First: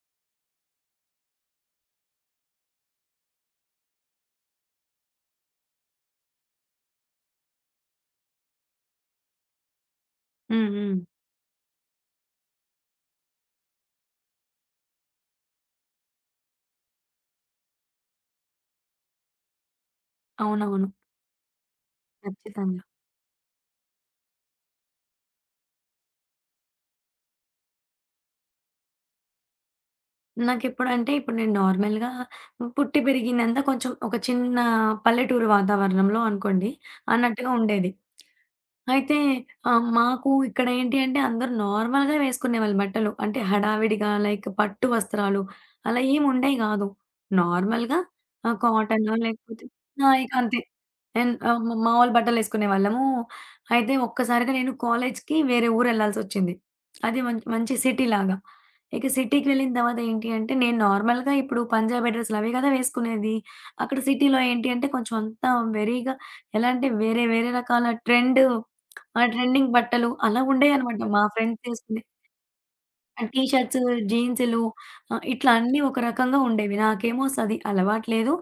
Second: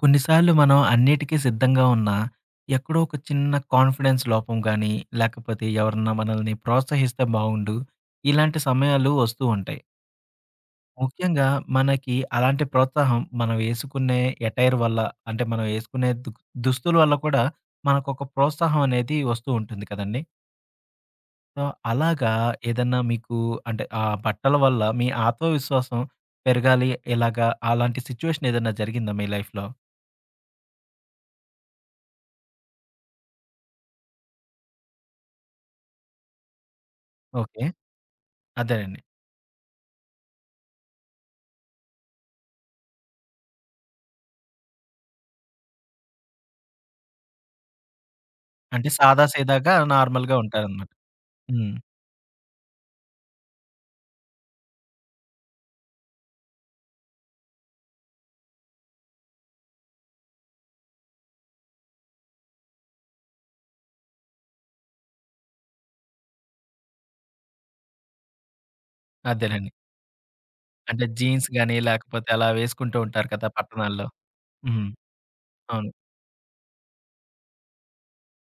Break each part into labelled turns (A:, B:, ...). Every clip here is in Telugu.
A: కొన్నిసార్లు మనం అన్నిటికీ సిద్ధంగా ఉన్నా, ఎక్కడో ఒక చిన్న కాన్ఫిడెన్స్ లోపం గానీ, లేకపోతే ఎవరన్నా మనల్ని ప్రోత్సహిస్తే బావుండు, ఇలాంటి సమయాలు వస్తూ ఉంటాయి.
B: హ్మ్. హ్మ్.
A: ముఖ్యంగా మనకి అలాంటి ప్రోత్సాహం మనం వేసుకునే ఎటైర్ వల్ల, అంటే మనం వేసుకునే దుస్తుల వల్ల కూడా మనకొక ప్రోత్సాహం అనేది వస్తూ ఉంటుంది కదండీ!
B: అవునవును.
A: సో, అలాగా
B: ఖచ్చితంగా.
A: ఏదన్నా మీకు అంటే ఆ బట్టల వల్ల మీ ఆత్మవిశ్వాసం పెరగాలి, ఇలాగా అలాంటి సిట్యుయేషన్ ఏదన్నా జరిగిందా మీ లైఫ్‌లో?
B: నాకెప్పుడంటే ఇప్పుడు నేను నార్మల్‌గా పుట్టి పెరిగిందంతా కొంచెం ఒక చిన్న పల్లెటూరు వాతావరణంలో అనుకోండి అన్నట్టుగా
A: ఓకే.
B: ఉండేది.
A: అదేనండి.
B: అయితే మాకు ఇక్కడేంటి అంటే అందరూ నార్మల్‌గా వేసుకునేవాళ్ళు బట్టలు. అంటే హడావిడిగా లైక్ పట్టు వస్త్రాలు అలా ఏమి ఉండేవి గాదు. నార్మల్‌గా
A: అంటే
B: కాటను
A: సాదా
B: లేకపోతే
A: సీదాగా
B: ఆ! ఇక
A: నార్మల్‌గా
B: అంతే.
A: ఉంటారనమాట.
B: అండ్ ఆహ్, మ
A: హ్మ్.
B: మామూలు బట్టలేసుకునేవాళ్ళము. అయితే ఒక్కసారిగా నేను కాలేజ్‌కి వేరే ఊరెళ్ళాల్సొచ్చింది. అది మంచి సిటీలాగా. ఇక సిటీకి వెళ్ళిన తర్వాత ఏంటి అంటే నేను నార్మల్‌గా ఇప్పుడు పంజాబీ డ్రెస్‌లు అవి గదా వేసుకునేది. అక్కడ సిటీలో ఏంటి అంటే కొంచెం అంతా వెరీగా ఎలా అంటే వేరే వేరే రకాల ట్రెండ్ ఆ!
A: అదేనండి.
B: ట్రెండింగ్ బట్టలు అలా ఉండేయనమాట.
A: అంటే
B: మా
A: జీన్స్
B: ఫ్రెండ్స్
A: గాని
B: ఏసుకునే
A: లేకపోతే అలా వేసుకుంటూ
B: ఆ
A: ఉంటారు
B: టీ
A: కదా!
B: షర్ట్స్,
A: పట్టణాల్లో.
B: జీన్సులు
A: హ్మ్.
B: ఇట్లా అన్నీ
A: అవును.
B: ఒక రకంగా ఉండేవి. నాకేమో అసలు అది అలవాటు లేదు.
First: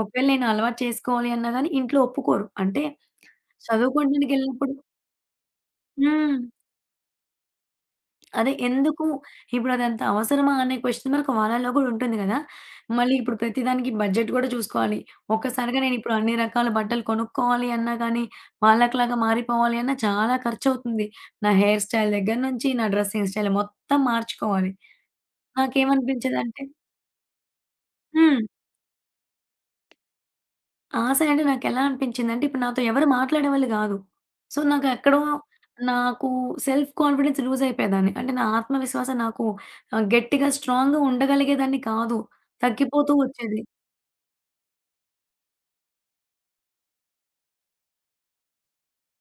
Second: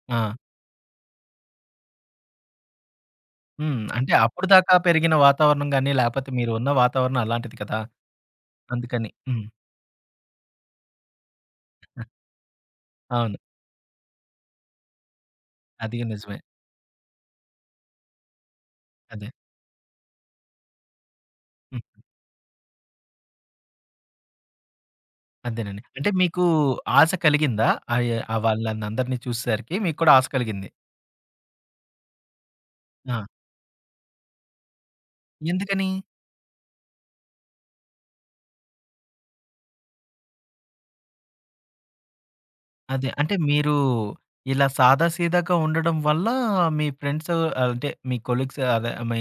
B: ఒకవేళ
A: ఆ!
B: నేను అలవాటు చేసుకోవాలి అన్నా గాని ఇంట్లో ఒప్పుకోరు. అంటే
A: హ్మ్. అంటే
B: చదువుకోవడానికెళ్ళినప్పుడు
A: అప్పటిదాకా పెరిగిన వాతావరణం గాని లేపోతే
B: హ్మ్.
A: మీరు ఉన్న వాతావరణం అలాంటిది కదా!
B: అదే ఎందుకు
A: అందుకని. హ్మ్.
B: ఇప్పుడదంత అవసరమా అనే క్వెషన్ మనకు వాళ్ళలో కూడా ఉంటుంది కదా! మళ్ళీ
A: అవును.
B: ఇప్పుడు ప్రతిదానికి బడ్జెట్ కూడా చూసుకోవాలి. ఒక్కసారిగా
A: అది
B: నేనిప్పుడు అన్ని
A: నిజమే.
B: రకాల బట్టలు కొనుక్కోవాలి అన్నా కానీ, వాళ్ళకిలాగా
A: అదే.
B: మారిపోవాలి అన్నా చాలా ఖర్చవుతుంది. నా
A: హ్మ్.
B: హెయిర్ స్టైల్ దగ్గర నుంచి, నా డ్రెస్సింగ్ స్టైల్ మొత్తం మార్చుకోవాలి.
A: అదేనండి. అంటే మీకు
B: నాకేమనిపించేదంటే
A: ఆశ కలిగిందా? ఆ
B: హ్మ్.
A: వాళ్ళనందరిని చూసేసరికి మీకు కూడా ఆశ కలిగింది.
B: ఆశ అంటే నాకెలా అనిపించిందంటే, ఇప్పుడు నాతో ఎవరు
A: ఆ!
B: మాట్లాడేవాళ్ళు గాదు. సో, నాకెక్కడో
A: ఎందుకని?
B: నాకు సెల్ఫ్ కాన్ఫిడెన్స్ లూజ్ అయిపోయేదాన్ని. అంటే నా ఆత్మవిశ్వాసం నాకు గట్టిగా స్ట్రాంగ్‌గా ఉండగలిగేదాన్ని కాదు.
A: అదే.
B: తగ్గిపోతూ
A: అంటే
B: వచ్చేది.
A: మీరు ఇలా సాదా సీదాగా ఉండడం వల్ల మీ ఫ్రెండ్స్ అంటే మీ కొలీగ్స్ అదే మీ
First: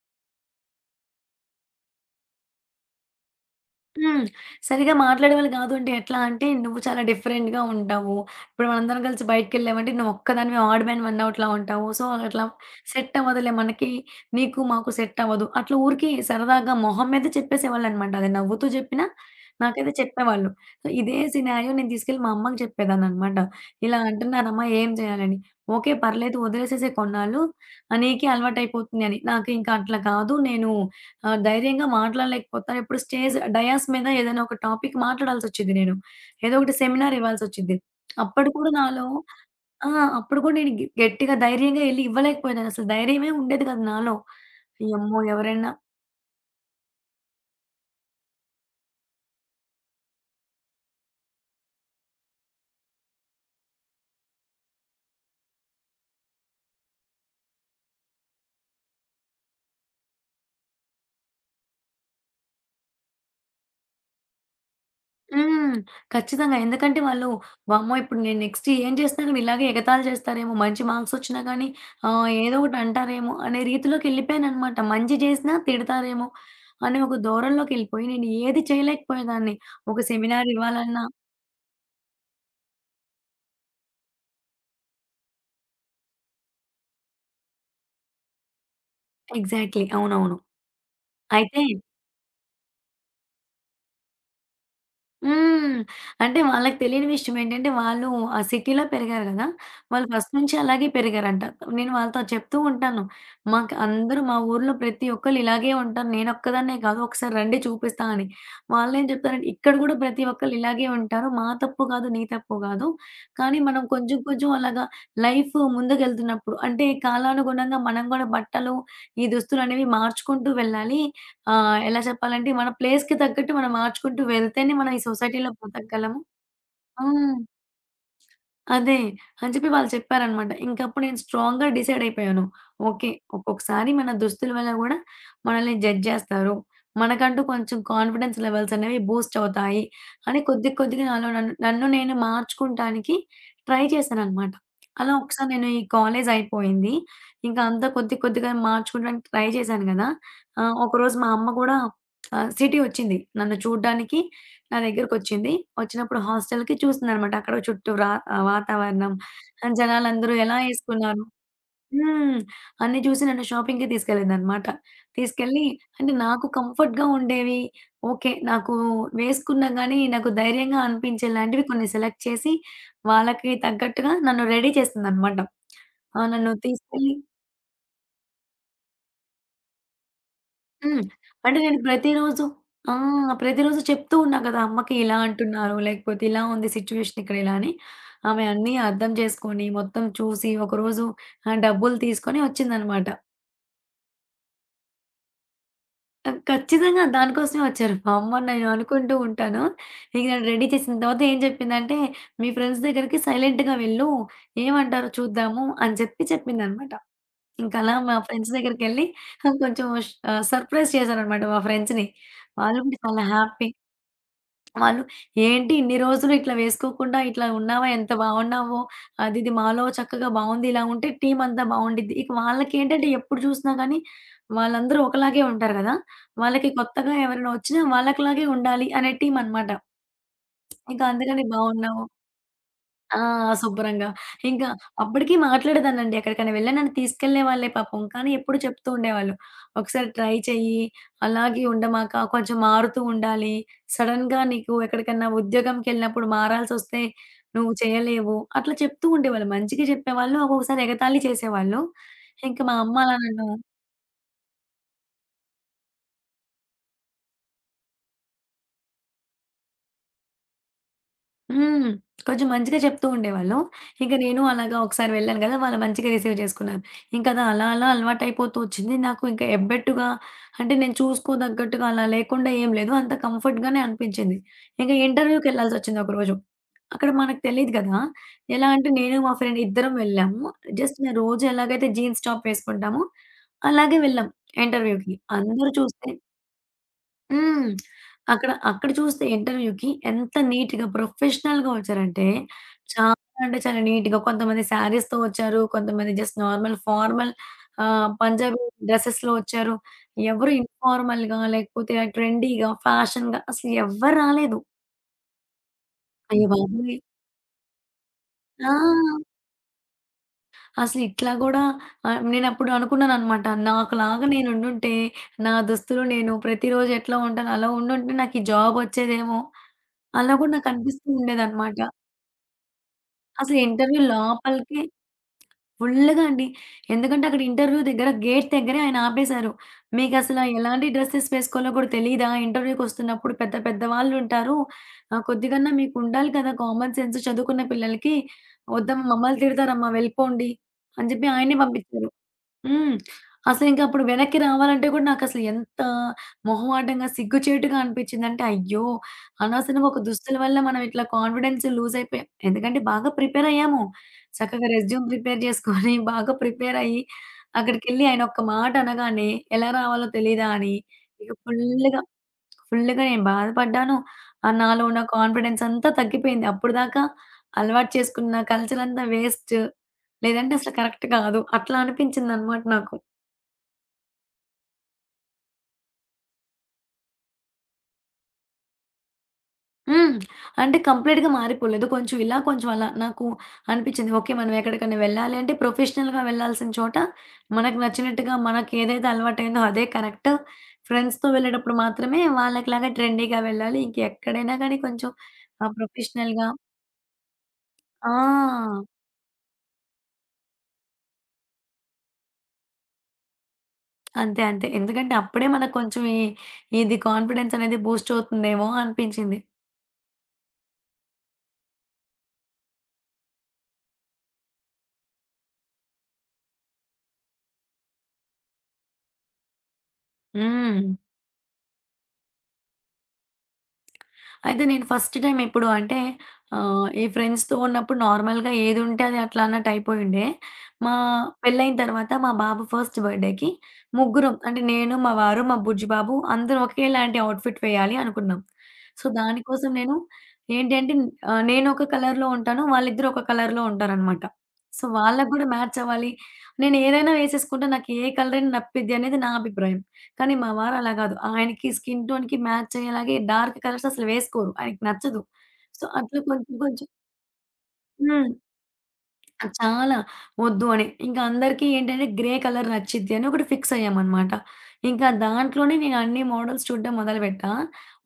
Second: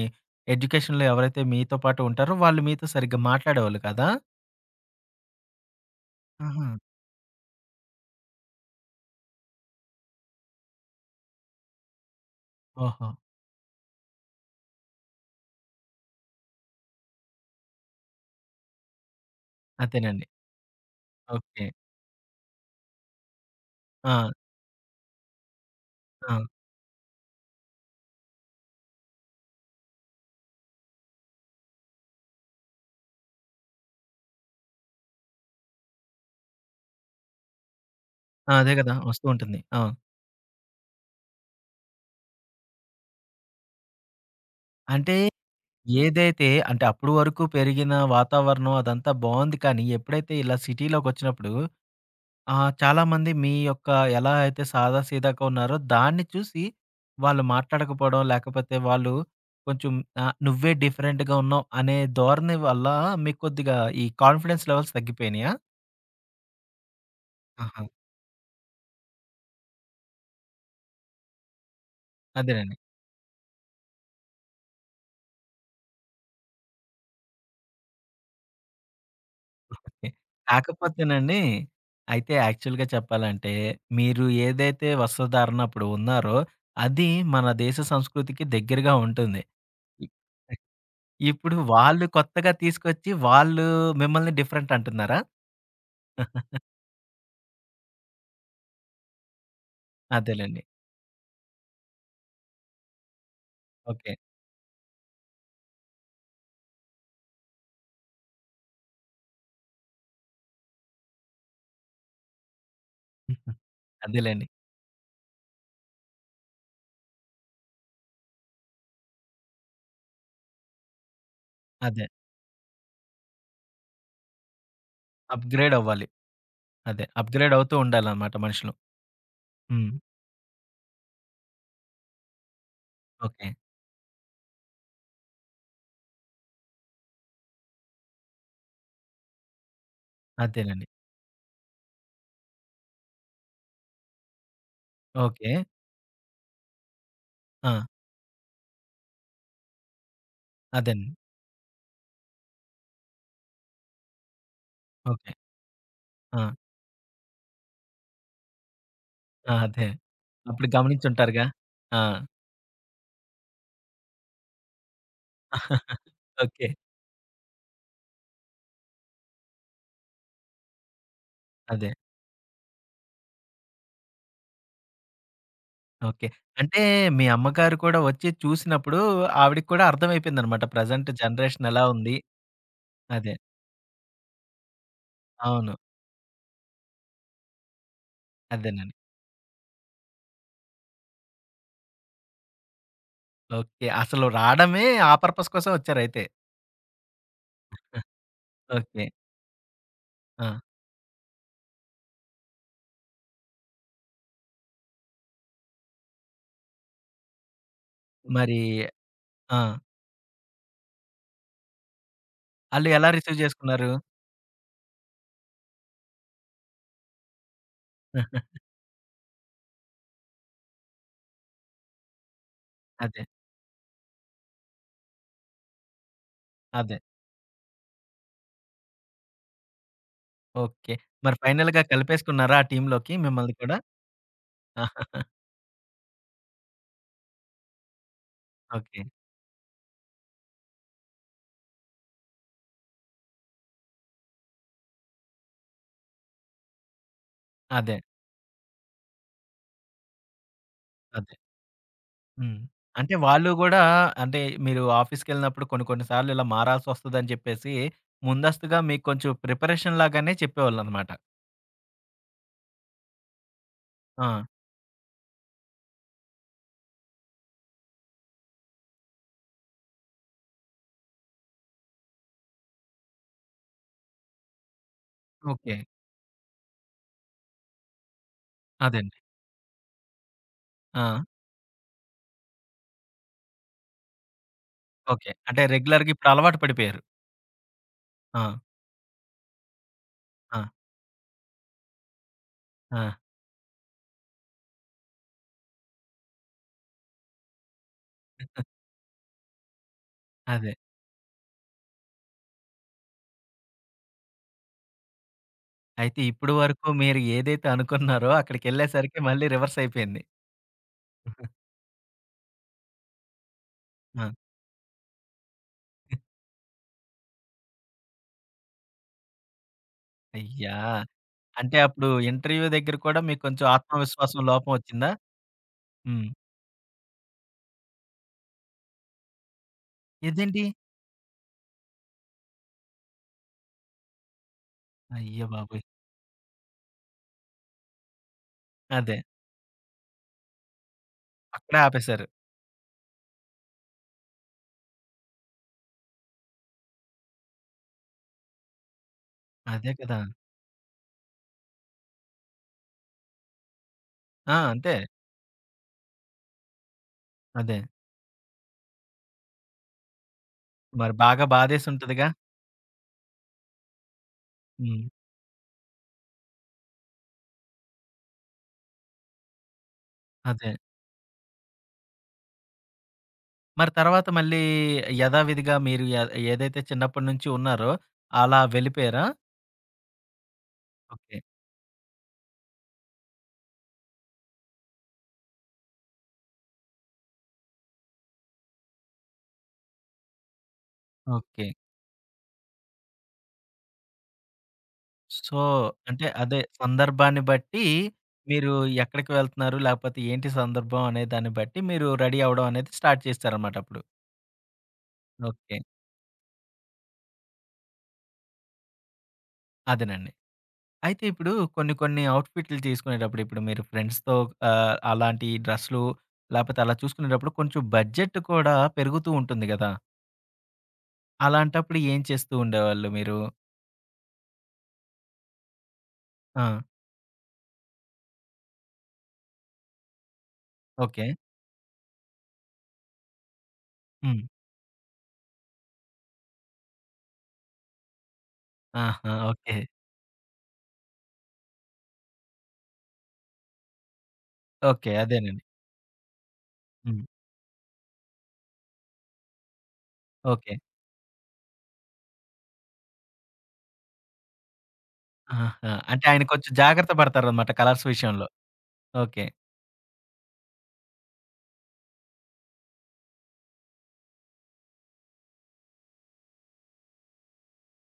A: ఎడ్యుకేషన్‌లో ఎవరైతే మీతో పాటు ఉంటారో వాళ్ళు మీతో సరిగ్గా మాట్లాడేవాళ్ళు కాదా?
B: హ్మ్. సరిగ్గా మాట్లాడేవాళ్ళు గాదు అంటే ఎట్లా అంటే,
A: ఆహా!
B: నువ్వు చాలా డిఫరెంట్‌గా ఉంటావు. ఇప్పుడు మనందరం కలిసి బయటికెళ్ళామంటే, నువ్వొక్కదానివే ఆడ్ మ్యాన్ వన్ అవుట్‌లా ఉంటావు. సో, అట్లా
A: ఓహో!
B: సెట్ అవ్వదులే మనకి, నీకు మాకు సెట్ అవ్వదు. అట్లా ఊరికే సరదాగా మొహం మీద చెప్పేసేవాళ్ళనమాట. అది నవ్వుతూ జెప్పినా నాకైతే
A: అదేనండి.
B: చెప్పేవాళ్ళు. సో, ఇదే
A: ఓకే.
B: సినారియో నేను తీసుకెళ్ళి మా అమ్మకి చెప్పేదాన్ననమాట. ఇలా
A: ఆ!
B: అంటున్నారమ్మా ఏం చేయాలని? ఓకే.
A: ఆ!
B: పర్లేదు వదిలేసేసేయి కొన్నాళ్ళు. నీకే అలవాటయిపోతుంది అని. నాకు ఇంకా అట్లా కాదు. నేను ఆ! ధైర్యంగా మాట్లాడలేకపోతాను. ఇప్పుడు స్టేజ్ డయాస్ మీద ఏదైనా ఒక టాపిక్ మాట్లాడాల్సొచ్చింది నేను. ఏదో ఒకటి సెమినార్ ఇవ్వాల్సొచ్చింది. అప్పుడు
A: ఆ!
B: కూడా
A: అదే కదా!
B: నాలో
A: వస్తూ ఉంటుంది. ఆ!
B: ఆ! అప్పుడు కూడా నేను గట్టిగా ధైర్యంగా ఎళ్లి ఇవ్వలేకపోయేదాన్ని. అసలు ధైర్యమే ఉండేది కాదు నాలో.
A: అంటే
B: యమ్మో! ఎవరైనా
A: ఏదైతే అంటే అప్పటి వరకు పెరిగిన వాతావరణం అదంతా బావుంది కానీ ఎప్పుడైతే ఇలా సిటీలోకొచ్చినప్పుడు ఆ! చాలామంది మీ యొక్క ఎలా అయితే సాదా సీదాగా ఉన్నారో దాన్ని చూసి వాళ్ళు మాట్లాడకపోవడం, లేకపోతే వాళ్ళు కొంచెం నువ్వే డిఫరెంట్‌గా ఉన్నావు అనే ధోరణి వల్ల మీకు కొద్దిగా ఈ కాన్ఫిడెన్స్ లెవెల్స్ తగ్గిపోయినాయా?
B: హ్మ్. ఖచ్చితంగా. ఎందుకంటే వాళ్ళు
A: ఆహా!
B: వామ్మో! ఇప్పుడు నేను నెక్స్ట్ ఏం చేసినా గాని ఇలాగే ఎగతాళి చేస్తారేమో, మంచి మార్క్స్ వచ్చినా గాని ఏదో
A: అదేనండి.
B: ఒకటి అంటారేమో అనే రీతిలోకెళ్ళిపోయాననమాట. మంచి చేసినా తిడతారేమో అనే ఒక ధోరణిలోకెళ్ళిపోయి నేను ఏది చేయలేకపోయేదాన్ని. ఒక
A: ఓకే.
B: సెమినార్ ఇవ్వాలన్నా
A: కాకపోతేనండి, అయితే యాక్చువల్‌గా చెప్పాలంటే మీరు ఏదైతే వస్త్రధారణ అప్పుడు ఉన్నారో అది మన దేశ సంస్కృతికి దగ్గరగా ఉంటుంది.
B: ఎగ్జాక్ట్‌లీ.
A: ఇ
B: అవునవును.
A: ఇప్పుడు
B: అయితే
A: వాళ్ళు కొత్తగా తీసుకొచ్చి వాళ్ళు మిమ్మల్ని డిఫరెంట్ అంటున్నారా?
B: హ్మ్. అంటే వాళ్ళకి తెలియని విషయం ఏంటంటే, వాళ్ళు ఆ సిటీలో పెరిగారు గదా! వాళ్ళు ఫస్ట్ నుంచి
A: అదేలెండి.
B: అలాగే పెరిగారంట. నేను వాళ్ళతో చెప్తూ ఉంటాను. మాకు
A: ఓకే.
B: అందరూ మా ఊర్లో ప్రతి ఒక్కళ్ళు ఇలాగే ఉంటారు. నేనొక్కదాన్నే కాదు. ఒకసారి రండి చూపిస్తా అని. వాళ్ళేం చెప్తారంటే, ఇక్కడ గూడా ప్రతి ఒక్కళ్ళు ఇలాగే ఉంటారు. మా తప్పు కాదు, నీ తప్పు కాదు. కానీ మనం కొంచెం
A: అదేలెండి.
B: కొంచెం అలాగా లైఫ్ ముందుకెళ్తున్నప్పుడు అంటే కాలానుగుణంగా మనం గూడా బట్టలు, ఈ దుస్తులనేవి మార్చుకుంటూ వెళ్ళాలి. ఆ! ఎలా
A: అదే.
B: చెప్పాలంటే, మన ప్లేస్‌కి తగ్గట్టు మనం మార్చుకుంటూ వెళ్తేనే మనం ఈ సొసైటీలో
A: అప్‌గ్రేడ్ అవ్వాలి.
B: బతకగలము.
A: అదే.
B: హ్మ్.
A: అప్‌గ్రేడ్ అవుతూ ఉండాలనమాట మనుషులు.
B: అదే. అని చెప్పి వాళ్ళు
A: హ్మ్.
B: చెప్పారనమాట. ఇంకప్పుడు నేను స్ట్రాంగ్‌గా డిసైడ్ అయిపోయాను. ఓకే.
A: ఓకే.
B: ఒక్కొక్కసారి మన దుస్తుల వల్ల గూడా మనల్ని జడ్జ్ జేస్తారు. మనకంటూ కొంచెం కాన్ఫిడెన్స్ లెవెల్స్ అనేవి బూస్ట్ అవుతాయి. అని కొద్ది
A: అదేలెండి.
B: కొద్దిగా నాలో నన్ను నన్ను నేను మార్చుకుంటానికి ట్రై చేశాననమాట. అలా ఒకసారి
A: ఓకే.
B: నేను ఈ కాలేజ్ అయిపోయింది. ఇంకా
A: ఆ!
B: అంతా కొద్ది కొద్దిగా మార్చుకోవడానికి ట్రై చేశాను గదా!
A: అదేనండి.
B: ఒకరోజు మా అమ్మ గూడా సిటీ ఒచ్చింది. నన్ను చూడ్డానికి నా
A: ఓకే.
B: దగ్గరకొచ్చింది. వచ్చినప్పుడు
A: ఆ!
B: హాస్టల్‌కి చూస్తుందనమాట. అక్కడ చుట్టూ రా వాతావరణం,
A: ఆ! అదే.
B: జనాలందరూ ఎలా
A: అప్పుడు
B: ఏసుకున్నారు
A: గమనించుంటారుగా. ఆ!
B: హ్మ్. అన్నీ చూసి నన్ను షాపింగ్‌కి తీసుకెళ్ళిందనమాట. తీసుకెళ్ళి అంటే నాకు
A: ఓకే.
B: కంఫర్ట్‌గా ఉండేవి. ఓకే. నాకు వేసుకున్నా గానీ నాకు ధైర్యంగా అనిపించేలాంటివి కొన్ని
A: అదే.
B: సెలెక్ట్ చేసి వాళ్ళకి తగ్గట్టుగా నన్ను రెడీ చేసిందనమాట. ఆ!
A: ఓకే.
B: నన్ను
A: అంటే
B: తీసుకెళ్ళి
A: మీ అమ్మగారు కూడా వచ్చి చూసినప్పుడు ఆవిడకి కూడా అర్థమైపోయిందనమాట.
B: హ్మ్.
A: ప్రెజెంట్
B: అంటే
A: జనరేషన్
B: నేను
A: ఎలా ఉంది.
B: ప్రతిరోజు ఆ!
A: అదే.
B: ప్రతిరోజు చెప్తూ ఉన్నా కదా! అమ్మకి ఇలా
A: అవును.
B: అంటున్నారు. లేకపోతే ఇలా ఉంది సిట్యుయేషన్ ఇక్కడ ఇలా అని. ఆమె అన్నీ
A: అదేనండి.
B: అర్థం చేసుకొని, మొత్తం చూసి, ఒకరోజు డబ్బులు తీసుకొని వచ్చిందనమాట.
A: ఓకే. అసలు రాడమే ఆ పర్పస్ కోసం వచ్చారైతే.
B: ఖచ్చితంగా దానికోసమే వచ్చారు. మా అమ్మ నేను
A: ఓకే.
B: అనుకుంటూ ఉంటాను. ఇక నన్ను
A: ఆ!
B: రెడీ చేసిన తర్వాత ఏం చెప్పిందంటే, "మీ ఫ్రెండ్స్ దగ్గరికి సైలెంట్‌గా వెళ్ళు. ఏమంటారో చూద్దాము" అని చెప్పి చెప్పిందనమాట. ఇంక అలా మా ఫ్రెండ్స్
A: మరి
B: దగ్గరికెళ్ళి
A: ఆ!
B: కొంచెం సర్ప్రైజ్ చేశాననమాట మా ఫ్రెండ్స్‌ని. వాళ్ళు
A: ఆళ్ళు
B: కూడా
A: ఎలా
B: చాలా
A: రిసీవ్
B: హ్యాపీ
A: చేసుకున్నారు?
B: వాళ్ళు "ఏంటి ఇన్ని రోజులు ఇట్లా వేసుకోకుండా ఇట్లా ఉన్నావా? ఎంత బాగున్నావో. అది ఇది మాలో చక్కగా బావుంది. ఇలా ఉంటే టీమ్ అంతా బావుండిద్ది." ఇక వాళ్ళకేంటంటే
A: అదే.
B: ఎప్పుడు చూసినా గానీ వాళ్ళందరూ ఒకలాగే ఉంటారు గదా! వాళ్ళకి
A: అదే.
B: కొత్తగా ఎవరైనా వచ్చినా వాళ్ళకిలాగే ఉండాలి అనే టీమ్ అనమాట.
A: ఓకే.
B: ఇక
A: మరి
B: అందుకని
A: ఫైనల్‌గా
B: బావున్నావు
A: కలిపేసుకున్నారా ఆ టీమ్‌లోకి
B: ఆ!
A: మిమ్మల్ని కూడా?
B: శుభ్రంగా. ఇంకా అప్పటికి మాట్లాడేదాన్నండి. ఎక్కడికైనా వెళ్ళినా నన్ను తీసుకెళ్ళేవాళ్ళే పాపం. కానీ ఎప్పుడు చెప్తూ
A: ఓకే.
B: ఉండేవాళ్ళు. "ఒకసారి ట్రై చెయ్యి. అలాగే ఉండమాక. కొంచెం మారుతూ ఉండాలి. సడెన్‌గా నీకు ఎక్కడికన్నా ఉద్యోగంకెళ్ళినప్పుడు మారాల్సొస్తే నువ్వు
A: అదే.
B: చేయలేవు." అట్లా చెప్తూ ఉండేవాళ్ళు. మంచిగా చెప్పేవాళ్ళు. ఒక్కొక్కసారి ఎగతాళి
A: అదే.
B: చేసేవాళ్ళు.
A: హ్మ్.
B: ఇంక మా అమ్మ
A: అంటే
B: అలా నన్ను
A: వాళ్ళు గూడా అంటే మీరు ఆఫీస్‌కెళ్ళినప్పుడు కొన్ని కొన్ని సార్లు ఇలా మారాల్సొస్తదని చెప్పేసి ముందస్తుగా మీకు కొంచెం ప్రిపరేషన్ లాగానే చెప్పేవాళ్ళనమాట.
B: హ్మ్. కొంచెం మంచిగా చెప్తూ ఉండేవాళ్ళు. ఇంక
A: ఆ!
B: నేను అలాగా ఒకసారి వెళ్ళాను గదా! వాళ్ళు మంచిగా రిసీవ్ చేసుకున్నారు. ఇంకది అలా అలా అలవాటయిపోతూ వచ్చింది. నాకు ఇంక ఎబ్బెట్టుగా అంటే నేను చూసుకోదగ్గట్టుగా అలా లేకుండా ఏం లేదు. అంత కంఫర్ట్‌గానే అనిపించింది. ఇంక
A: ఓకే.
B: ఇంటర్వ్యూకెళ్ళాల్సొచ్చింది ఒకరోజు. అక్కడ మనకు తెలీదు గదా! ఎలా అంటే
A: అదండి.
B: నేను మా ఫ్రెండ్ ఇద్దరం వెళ్ళాము. జస్ట్
A: ఆ!
B: నేను రోజు ఎలాగైతే జీన్స్ టాప్ వేసుకుంటామో అలాగే వెళ్ళాం ఇంటర్వ్యూకి.
A: ఓకే. అంటే
B: అందరూ చూస్తే
A: రెగ్యులర్‌గా ఇప్పుడు అలవాటు పడిపోయారు.
B: హ్మ్.
A: ఆ!
B: అక్కడ, అక్కడ చూస్తే ఇంటర్వ్యూకి ఎంత
A: ఆ!
B: నీట్‌గా, ప్రొఫెషనల్‌గా వచ్చారంటే,
A: ఆ!
B: చాలా అంటే చాలా నీట్‌గా కొంతమంది శారీస్‌తో వచ్చారు. కొంతమంది జస్ట్ నార్మల్ ఫార్మల్ పంజాబీ డ్రెసెస్‌లో వచ్చారు. ఎవరు
A: అదే.
B: ఇన్ఫార్మల్‌గా లేకపోతే ట్రెండీగా, ఫ్యాషన్‌గా అసలు ఎవ్వరు రాలేదు.
A: అయితే
B: అయ్య
A: ఇప్పుడు వరకు
B: బాబోయ్!
A: మీరు ఏదైతే అనుకున్నారో
B: ఆ!
A: అక్కడికెళ్ళేసరికి మళ్ళీ రివర్స్ అయిపోయింది.
B: అసలిట్లా గూడా నేనప్పుడు అనుకున్నాననమాట. నాకులాగా
A: ఆ!
B: నేనుండుంటే, నా దుస్తులు నేను ప్రతిరోజు ఎట్లా ఉంటానో అలా ఉండుంటే నాకు ఈ జాబొచ్చేదేమో! అలా గూడా
A: అయ్యా!
B: నాకనిపిస్తూ
A: అంటే
B: ఉండేదనమాట.
A: అప్పుడు ఇంటర్వ్యూ దగ్గర కూడా మీకు
B: అసలు
A: కొంచెం
B: ఇంటర్వ్యూ
A: ఆత్మవిశ్వాసం లోపం
B: లోపలికి
A: వచ్చిందా?
B: ఫుల్లుగా
A: హ్మ్.
B: అండి. ఎందుకంటే అక్కడ ఇంటర్వ్యూ దగ్గర గేట్ దగ్గరే ఆయన ఆపేశారు. "మీకసల
A: ఇదేంటి?
B: ఎలాంటి డ్రెసెస్ వేసుకోవాలో గూడా తెలీదా? ఇంటర్వ్యూకొస్తున్నప్పుడు పెద్ద పెద్ద వాళ్ళుంటారు.
A: అయ్య
B: కొద్దిగన్నా
A: బాబోయ్!
B: మీకుండాలి కదా! కామన్ సెన్స్ చదువుకున్న పిల్లలకి. వద్దమ్మా
A: అదే.
B: మమ్మల్ని తిడతారమ్మా వెళ్ళిపోండి" అని చెప్పి ఆయన్నే
A: అక్కడే
B: పంపించారు.
A: ఆపేశారు.
B: హ్మ్. అసలింక అప్పుడు వెనక్కి రావాలంటే కూడా నాకసలు ఎంత మొహమాటంగా, సిగ్గుచేటుగా అనిపిచ్చిందంటే, అయ్యో! అనవసరంగా
A: అదే
B: ఒక
A: కదా!
B: దుస్తుల వల్ల మనం ఇట్లా కాన్ఫిడెన్స్ లూజ్ అయిపోయాం. ఎందుకంటే బాగా ప్రిపేర్ అయ్యాము.
A: ఆ!
B: చక్కగా
A: అంతే.
B: రెస్యూమ్ ప్రిపేర్ చేసుకొని, బాగా ప్రిపేర్ అయ్యి,
A: అదే.
B: అక్కడికెళ్ళి ఆయన ఒక్క మాట అనగానే ఎలా రావాలో తెలీదా అని
A: మరి
B: ఇక
A: బాగా
B: ఫుల్‌గా
A: బాధేసుంటదిగా?
B: ఫుల్‌గా నేను బాధపడ్డాను. నాలో ఉన్న
A: హ్మ్.
B: కాన్ఫిడెన్స్ అంతా తగ్గిపోయింది. అప్పటిదాకా అలవాటు చేసుకున్న కల్చర్ అంతా వేస్ట్. లేదంటే
A: అదే.
B: అసలు కరెక్ట్ కాదు. అట్లా అనిపించిందనమాట నాకు.
A: మరి తర్వాత మళ్ళీ యథావిధిగా మీరు ఏదైతే చిన్నప్పటి నుంచి ఉన్నారో అలా వెళ్ళిపోయారా?
B: హ్మ్. అంటే కంప్లీట్‌గా
A: ఓకే.
B: మారిపోలేదు. కొంచెం ఇలా, కొంచెం అలా నాకు అనిపించింది. ఓకే. మనం ఎక్కడికైనా వెళ్ళాలి అంటే ప్రొఫెషనల్‌గా వెళ్ళాల్సిన చోట మనకు నచ్చినట్టుగా మనకేదైతే అలవాటైందో అదే కరెక్ట్. ఫ్రెండ్స్‌తో
A: ఓకే.
B: వెళ్ళేటప్పుడు మాత్రమే వాళ్ళకి లాగా ట్రెండీగా వెళ్ళాలి. ఇంకెక్కడైనా గానీ కొంచెం
A: సో, అంటే
B: ప్రొఫెషనల్‌గా
A: అదే సందర్భాన్ని బట్టి మీరు
B: ఆ!
A: ఎక్కడికి వెళ్తున్నారు? లేకపోతే ఏంటి సందర్భం అనే దాన్ని బట్టి మీరు రెడీ అవ్వడం అనేది స్టార్ట్ చేశారన్నమాట అప్పుడు.
B: అంతే. అంతే. ఎందుకంటే అప్పుడే మనకు
A: ఓకే.
B: కొంచెం ఈ ఇది కాన్ఫిడెన్స్ అనేది బూస్ట్ అవుతుందేమో అనిపించింది.
A: అదేనండి. అయితే ఇప్పుడు కొన్ని కొన్ని అవుట్‌ఫిట్‌లు తీసుకునేటప్పుడు ఇప్పుడు మీరు ఫ్రెండ్స్‌తో అలాంటి డ్రెస్‌లు లేపోతే అలా చూసుకునేటప్పుడు కొంచెం బడ్జెట్ కూడా పెరుగుతూ ఉంటుంది గదా!
B: హ్మ్.
A: అలాంటప్పుడు ఏం చేస్తూ ఉండేవాళ్ళు మీరు?
B: అయితే నేను ఫస్ట్ టైమ్ ఎప్పుడు అంటే
A: ఆ!
B: ఈ ఫ్రెండ్స్‌తో ఉన్నప్పుడు నార్మల్‌గా ఏదుంటే అది అట్లా అన్నట్టు అయిపోయుండే. మా
A: ఓకే.
B: పెళ్ళైన తర్వాత మా బాబు ఫస్ట్ బర్త్‌డేకి ముగ్గురం
A: హ్మ్.
B: అంటే నేను, మా వారు, మా బుజ్జి బాబు అందరం ఒకేలాంటి అవుట్‌ఫిట్ వేయాలి అనుకున్నాం. సో,
A: ఆహా!
B: దానికోసం
A: ఓకే.
B: నేను ఏంటంటే నేను ఒక కలర్‌లో ఉంటాను. వాళ్ళిద్దరూ ఒక కలర్‌లో ఉంటారనమాట. So,
A: okay.
B: వాళ్ళకి గూడా
A: అదేనండి.
B: మ్యాచ్ అవ్వాలి. నేను ఏదైనా
A: హ్మ్.
B: వేసేసుకుంటా నాకు ఏ కలర్ అయినా నప్పిద్ది అనేది నా అభిప్రాయం. కానీ మా
A: ఓకే.
B: వారు అలా గాదు. ఆయనకి స్కిన్ టోన్‌కి మ్యాచ్ అయ్యేలాగే డార్క్ కలర్స్ అసలు వేసుకోరు. ఆయనకి నచ్చదు. సో,
A: ఆహా!
B: అట్లా
A: అంటే ఆయన
B: కొంచెం
A: కొంచెం
B: కొంచెం
A: జాగ్రత్త పడతారనమాట కలర్స్
B: హ్మ్.
A: విషయంలో. ఓకే.
B: ఆ! చాలా వద్దు అని. ఇంకా అందరికీ ఏంటంటే గ్రే కలర్ నచ్చిద్ది అని ఒకటి ఫిక్స్ అయ్యామనమాట. ఇంకా దాంట్లోనే నేను అన్ని మోడల్స్ చూడడం మొదలుపెట్టా.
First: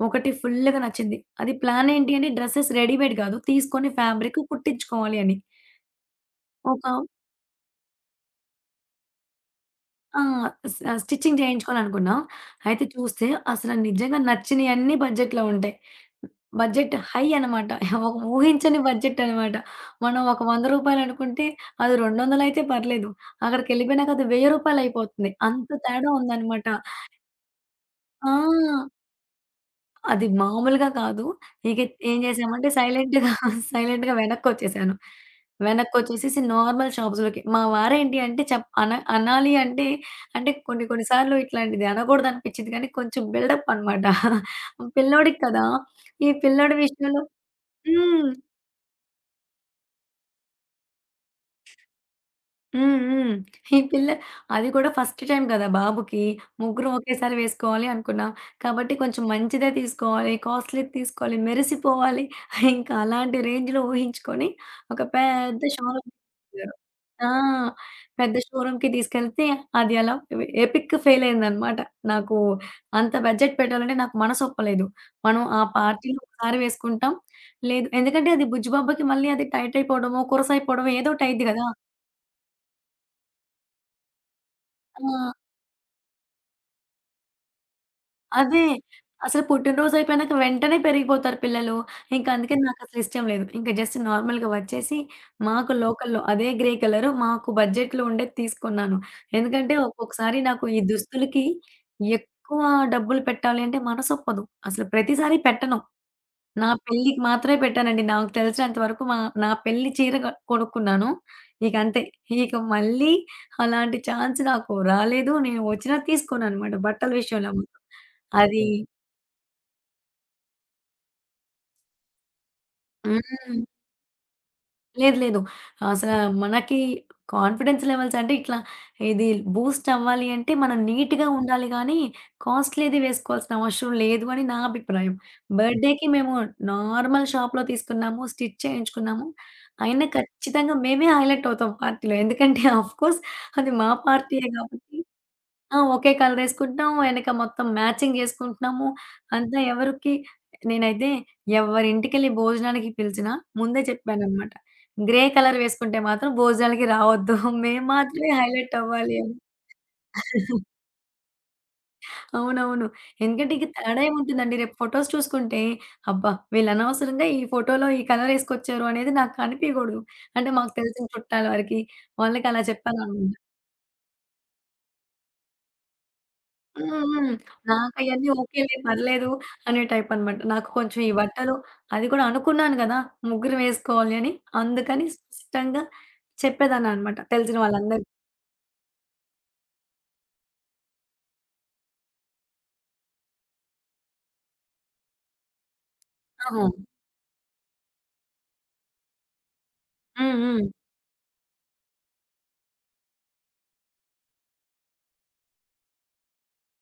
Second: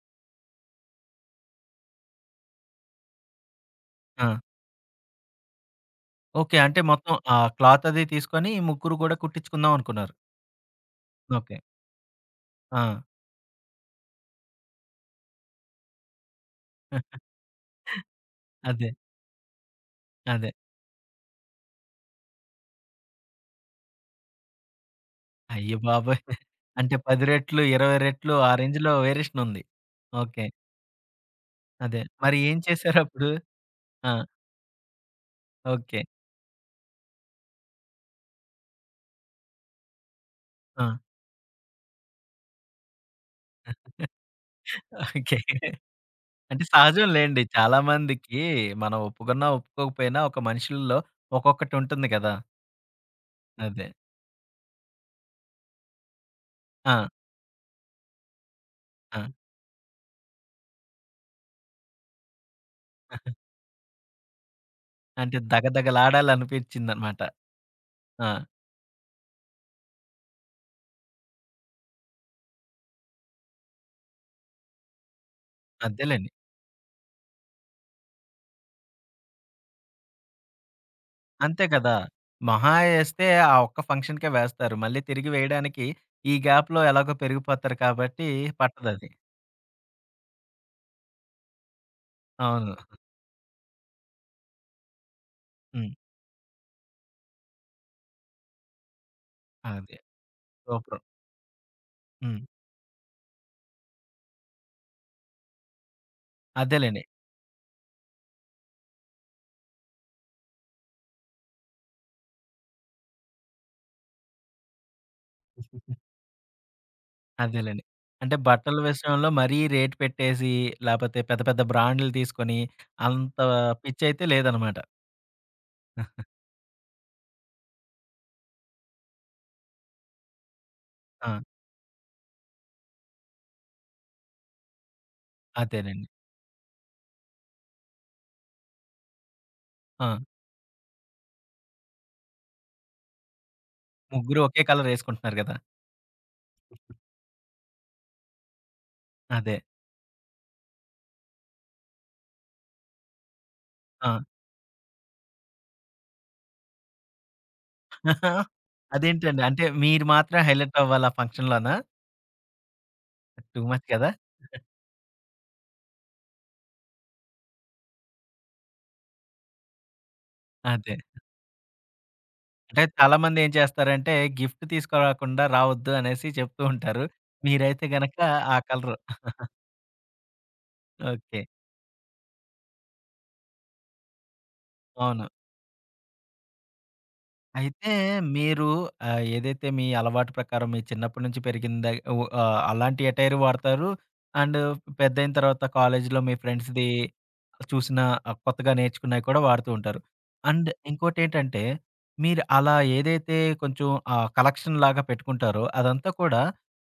B: ఒకటి ఫుల్‌గా నచ్చింది. అది ప్లాన్ ఏంటి అంటే డ్రెసెస్ రెడీమేడ్ గాదు. తీసుకొని
A: ఆ!
B: ఫ్యాబ్రిక్ కుట్టించుకోవాలి అని.
A: ఓకే. అంటే
B: ఒక
A: మొత్తం ఆ క్లాత్ అది తీసుకొని ముగ్గురు గూడా కుట్టించుకుందాం అనుకున్నారు.
B: ఆ! స్ స్టిచ్చింగ్
A: ఓకే.
B: చేయించుకోవాలనుకున్నాం.
A: ఆ!
B: అయితే చూస్తే అసలు నిజంగా నచ్చినయన్నీ బడ్జెట్‌లో ఉంటాయి. బడ్జెట్ హై అనమాట. ఒక ఊహించని
A: అదే.
B: బడ్జెట్ అనమాట. మనం ఒక
A: అదే.
B: రూ. 100 అనుకుంటే అది 200 అయితే పర్లేదు. అక్కడికెళ్ళిపోయినాక అది రూ. 1000 అయిపోతుంది. అంత
A: అయ్య
B: తేడా
A: బాబోయ్!
B: ఉందనమాట.
A: అంటే 10 రెట్లు, 20 రెట్లు ఆ రేంజ్‌లో
B: ఆ!
A: వేరియేషన్ ఉంది.
B: అది
A: ఓకే.
B: మామూలుగా కాదు. ఇక
A: అదే.
B: ఏం
A: మరి ఏం
B: చేశామంటే
A: చేశారప్పుడు?
B: సైలెంట్‌గా,
A: ఆ!
B: సైలెంట్‌గా వెనక్కొచ్చేసాను.
A: ఓకే.
B: వెనక్కొచ్చేసేసి నార్మల్ షాప్స్‌లోకి. మా వారేంటి అంటే చెప్ అన అనాలి అంటే, అంటే
A: ఆ!
B: కొన్ని కొన్ని సార్లు ఇట్లాంటిది అనకూడదనిపిచ్చిద్ది కానీ కొంచెం బిల్డప్ అనమాట.
A: ఓకే.
B: పిల్లోడికి కదా! ఈ
A: అంటే
B: పిల్లోడి
A: సహజం
B: విషయంలో
A: లెండి. చాలా
B: హ్మ్.
A: మందికి మనం ఒప్పుకున్నా, ఒప్పుకోకపోయినా ఒక మనుషుల్లో ఒక్కొక్కటి ఉంటుంది కదా!
B: హ్మ్. హ్మ్. ఈ
A: అదే.
B: పిల్ల అది కూడా ఫస్ట్ టైమ్ కదా బాబుకి. ముగ్గురం
A: ఆ!
B: ఒకేసారి వేసుకోవాలి అనుకున్నాం. కాబట్టి
A: ఆ!
B: కొంచెం మంచిదే తీసుకోవాలి, కాస్ట్‌లీది తీసుకోవాలి, మెరిసిపోవాలి. ఇంకా అలాంటి రేంజ్‌లో ఊహించుకొని ఒక
A: అంటే
B: పెద్ద షోరూమ్ తీసుకెళ్లారు.
A: దగదగలాడాలనిపించిందనమాట.
B: ఆ! పెద్ద
A: ఆ!
B: షోరూమ్‌కి తీసుకెళ్తే అది అలా ఎపిక్ ఫెయిల్ అయిందనమాట. నాకు అంత బడ్జెట్ పెట్టాలంటే నాకు మనసొప్పలేదు. మనం ఆ పార్టీలో
A: అదేలెండి.
B: ఒకసారి వేసుకుంటాం. లేదు ఎందుకంటే అది బుజ్జిబాబుకి మళ్ళీ అది టైట్ అయిపోవడమో, కురస అయిపోవడమో ఏదోకటి అయిద్ది
A: అంతే
B: కదా!
A: కదా! మహా ఏస్తే ఆ ఒక్క ఫంక్షన్‌కే వేస్తారు. మళ్ళీ తిరిగి
B: ఆ!
A: వేయడానికి ఈ గ్యాప్‌లో ఎలాగో పెరిగిపోతారు కాబట్టి
B: అదే.
A: పట్టదది.
B: అసలు పుట్టినరోజయిపోయినాక వెంటనే పెరిగిపోతారు పిల్లలు. ఇంక అందుకని
A: అవును.
B: నాకసలు ఇష్టం లేదు. ఇంక జస్ట్ నార్మల్‌గా వచ్చేసి మాకు
A: హ్మ్.
B: లోకల్‌లో అదే గ్రే కలరు మాకు బడ్జెట్‌లో ఉండేది తీసుకున్నాను. ఎందుకంటే
A: అదే.
B: ఒక్కొక్కసారి నాకు ఈ
A: సూపరు.
B: దుస్తులకి
A: హ్మ్.
B: ఎక్కువ డబ్బులు పెట్టాలి అంటే మనసొప్పదు. అసలు ప్రతిసారి పెట్టను. నా
A: అదేలెండి.
B: పెళ్ళికి మాత్రమే పెట్టానండి. నాకు తెలిసినంత వరకు మా నా పెళ్లి చీర కొనుక్కున్నాను. ఇక అంతే. ఇక మళ్ళీ అలాంటి ఛాన్స్ నాకు రాలేదు. నేను వచ్చినా తీసుకోననమాట బట్టల విషయంలో మాత్రం.
A: అదేలెండి. అంటే
B: అది
A: బట్టల విషయంలో మరీ రేట్ పెట్టేసి, లేపోతే పెద్ద పెద్ద బ్రాండ్‌లు తీసుకొని, అంత
B: హ్మ్.
A: పిచ్చయితే లేదనమాట.
B: లేదు. లేదు. అసలా మనకి కాన్ఫిడెన్స్ లెవెల్స్ అంటే ఇట్లా ఇది బూస్ట్ అవ్వాలి అంటే మనం నీట్‌గా
A: ఆ!
B: ఉండాలి గానీ, కాస్ట్‌లీది వేసుకోవాల్సిన అవసరం లేదు అని నా అభిప్రాయం.
A: అదేనండి.
B: బర్త్‌డేకి మేము నార్మల్ షాప్‌లో తీసుకున్నాము. స్టిచ్ చేయించుకున్నాము. అయినా
A: ఆ!
B: ఖచ్చితంగా మేమే హైలైట్ అవుతాం పార్టీలో. ఎందుకంటే ఆఫ్ కోర్స్ అది మా
A: ముగ్గురు
B: పార్టీయే
A: ఒకే కలర్
B: కాబట్టి
A: ఏసుకుంటున్నారు గదా!
B: ఆ! ఒకే కలరేసుకుంటున్నాం. వెనక మొత్తం మ్యాచింగ్ జేసుకుంటున్నాము.
A: అదే.
B: అంతా ఎవరికి నేనైతే ఎవరింటికెళ్ళి భోజనానికి పిలిచినా ముందే
A: ఆ!
B: చెప్పాననమాట. గ్రే కలర్ వేసుకుంటే మాత్రం భోజనాలకి రావద్దు. మేము మాత్రమే హైలైట్ అవ్వాలి అని.
A: అదేంటండి? అంటే మీరు మాత్రం హైలైట్ అవ్వాలి ఆ ఫంక్షన్‌లోనా?
B: అవునవును. ఎందుకంటే
A: టూ
B: ఇక
A: మచ్
B: తేడా
A: కదా!
B: ఏముంటుందండి. రేపు ఫోటోస్ చూసుకుంటే, అబ్బా! వీళ్ళు అనవసరంగా ఈ ఫోటోలో ఈ కలర్ ఏసుకొచ్చారు అనేది నాకు కనిపియగూడదు. అంటే మాకు
A: అదే.
B: తెలిసిన చుట్టాల వరకి వాళ్ళకి అలా
A: అంటే
B: చెప్పాననమాట.
A: చాలామంది ఏం చేస్తారంటే, గిఫ్ట్ తీసుకురాకుండా రావద్దు అనేసి చెప్తూ
B: హ్మ్.
A: ఉంటారు.
B: హ్మ్.
A: మీరైతే గనక
B: నాకయన్నీ
A: ఆ
B: ఓకేలే
A: కలరు.
B: పర్లేదు అనే టైపనమాట. నాకు కొంచెం ఈ
A: ఓకే.
B: బట్టలు అది కూడా అనుకున్నాను గదా! ముగ్గురం వేసుకోవాలి అని. అందుకని
A: అవును.
B: స్పష్టంగా చెప్పేదాన్ననమాట తెలిసిన
A: అయితే
B: వాళ్ళందరికి.
A: మీరు ఏదైతే మీ అలవాటు ప్రకారం మీ చిన్నప్పటి నుంచి పెరిగింద అలాంటి అటైర్ వాడతారు. అండ్ పెద్దయిన తర్వాత కాలేజీలో మీ
B: ఆ! హ్మ్.
A: ఫ్రెండ్స్‌ది చూసిన కొత్తగా నేర్చుకున్నయి కూడా వాడుతూ ఉంటారు.
B: హ్మ్.
A: అండ్ ఇంకోటేంటంటే మీరు అలా ఏదైతే కొంచెం కలెక్షన్ లాగా పెట్టుకుంటారో అదంతా కూడా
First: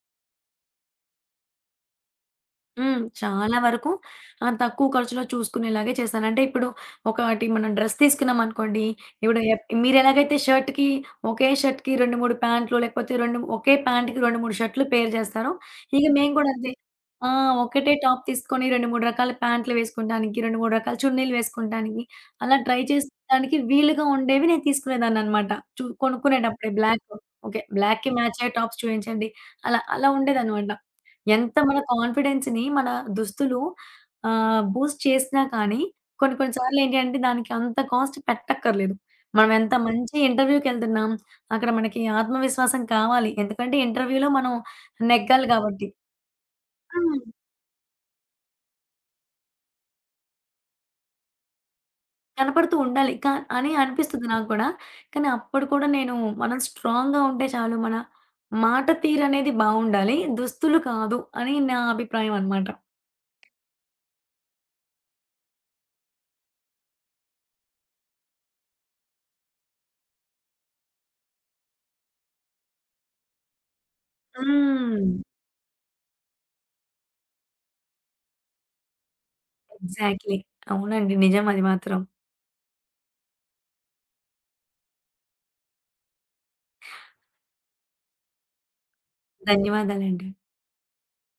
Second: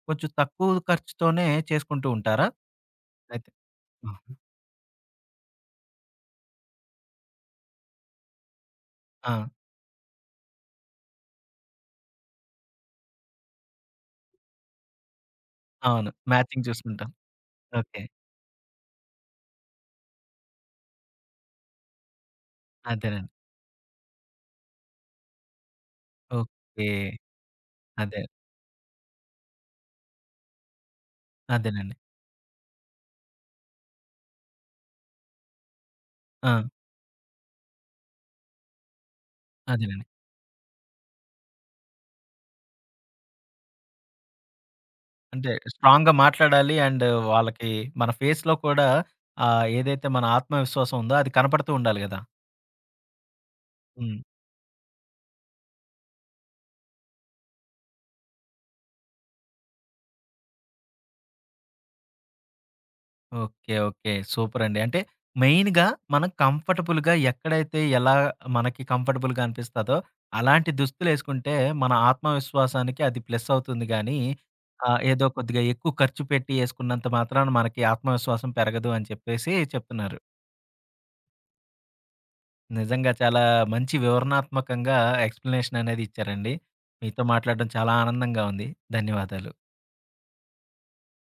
A: కొంచెం తక్కువ ఖర్చుతోనే చేసుకుంటూ ఉంటారా?
B: హ్మ్.
A: అయితే
B: చాలా వరకు
A: హుహు.
B: తక్కువ ఖర్చులో చూసుకునేలాగే చేశాను. అంటే ఇప్పుడు ఒకటి మనం డ్రెస్ తీసుకున్నామనుకోండి,
A: ఆ!
B: ఇప్పుడు మీరెలాగైతే షర్ట్‌కి ఒకే షర్ట్‌కి 2, 3 ప్యాంట్లు లేకపోతే రెండు ఒకే ప్యాంట్‌కి 2, 3 షర్ట్‌లు పేర్ చేస్తారో, ఇక
A: అవును.
B: మేము కూడా
A: మ్యాచింగ్
B: అంతే.
A: చూసుకుంటాం.
B: ఆ! ఒకటే
A: ఓకే.
B: టాప్ తీసుకొని 2, 3 రకాల ప్యాంట్లు వేసుకుంటానికి, 2, 3 రకాల చున్నీలు వేసుకుంటానికి, అలా ట్రై
A: అదేనండి.
B: చేసేదానికి వీలుగా ఉండేవి నేను తీసుకునేదాన్ననమాట. కొనుక్కునేటప్పుడే
A: ఓకే.
B: Black okay. బ్లాక్‌కి
A: అదే.
B: మ్యాచ్ అయ్యే టాప్స్ చూయించండి. అలా అలా ఉండేదనమాట. ఎంత మన
A: అదేనండి.
B: కాన్ఫిడెన్స్‌ని మన దుస్తులు బూస్ట్ చేసినా కానీ కొన్ని కొన్ని
A: ఆ!
B: సార్లు ఏంటి అంటే దానికి అంత కాస్ట్ పెట్టక్కర్లేదు. మనం ఎంత
A: అదేనండి.
B: మంచి ఇంటర్వ్యూకెళ్తున్నాం, అక్కడ మనకి ఆత్మవిశ్వాసం కావాలి. ఎందుకంటే ఇంటర్వ్యూలో మనం నెగ్గాలి
A: అంటే
B: కాబట్టి.
A: స్ట్రాంగ్‌గా మాట్లాడాలి. అండ్
B: హ్మ్.
A: వాళ్ళకి మన ఫేస్‌లో కూడా ఏదైతే మన ఆత్మవిశ్వాసం ఉందో అది కనపడుతూ ఉండాలి గదా!
B: కనపడుతూ ఉండాలి. అని
A: హ్మ్.
B: అనిపిస్తుంది నాకు కూడా. కానీ అప్పుడు కూడా నేను మనం స్ట్రాంగ్‌గా ఉంటే చాలు. మన మాట తీరనేది బావుండాలి. దుస్తులు కాదు అని నా అభిప్రాయం అనమాట.
A: ఓకే. ఓకే. సూపర్ అండి. అంటే మెయిన్‌గా మనం కంఫర్టబుల్‌గా ఎక్కడైతే ఎలా మనకి కంఫర్టబుల్‌గా అనిపిస్తదో అలాంటి దుస్తులేసుకుంటే మన ఆత్మవిశ్వాసానికి అది ప్లస్ అవుతుంది గానీ
B: హ్మ్.
A: ఏదో కొద్దిగా ఎక్కువ ఖర్చు పెట్టి ఏసుకున్నంత మాత్రాన మనకి ఆత్మవిశ్వాసం పెరగదు అని చెప్పేసి చెప్తున్నారు.
B: ఎగ్జాక్ట్‌లీ. అవునండి. నిజం అది మాత్రం.
A: నిజంగా చాలా మంచి వివరణాత్మకంగా ఎక్స్‌ప్లనేషన్ అనేది ఇచ్చారండి. మీతో మాట్లాడడం చాలా ఆనందంగా ఉంది. ధన్యవాదాలు.
B: ధన్యవాదాలండి.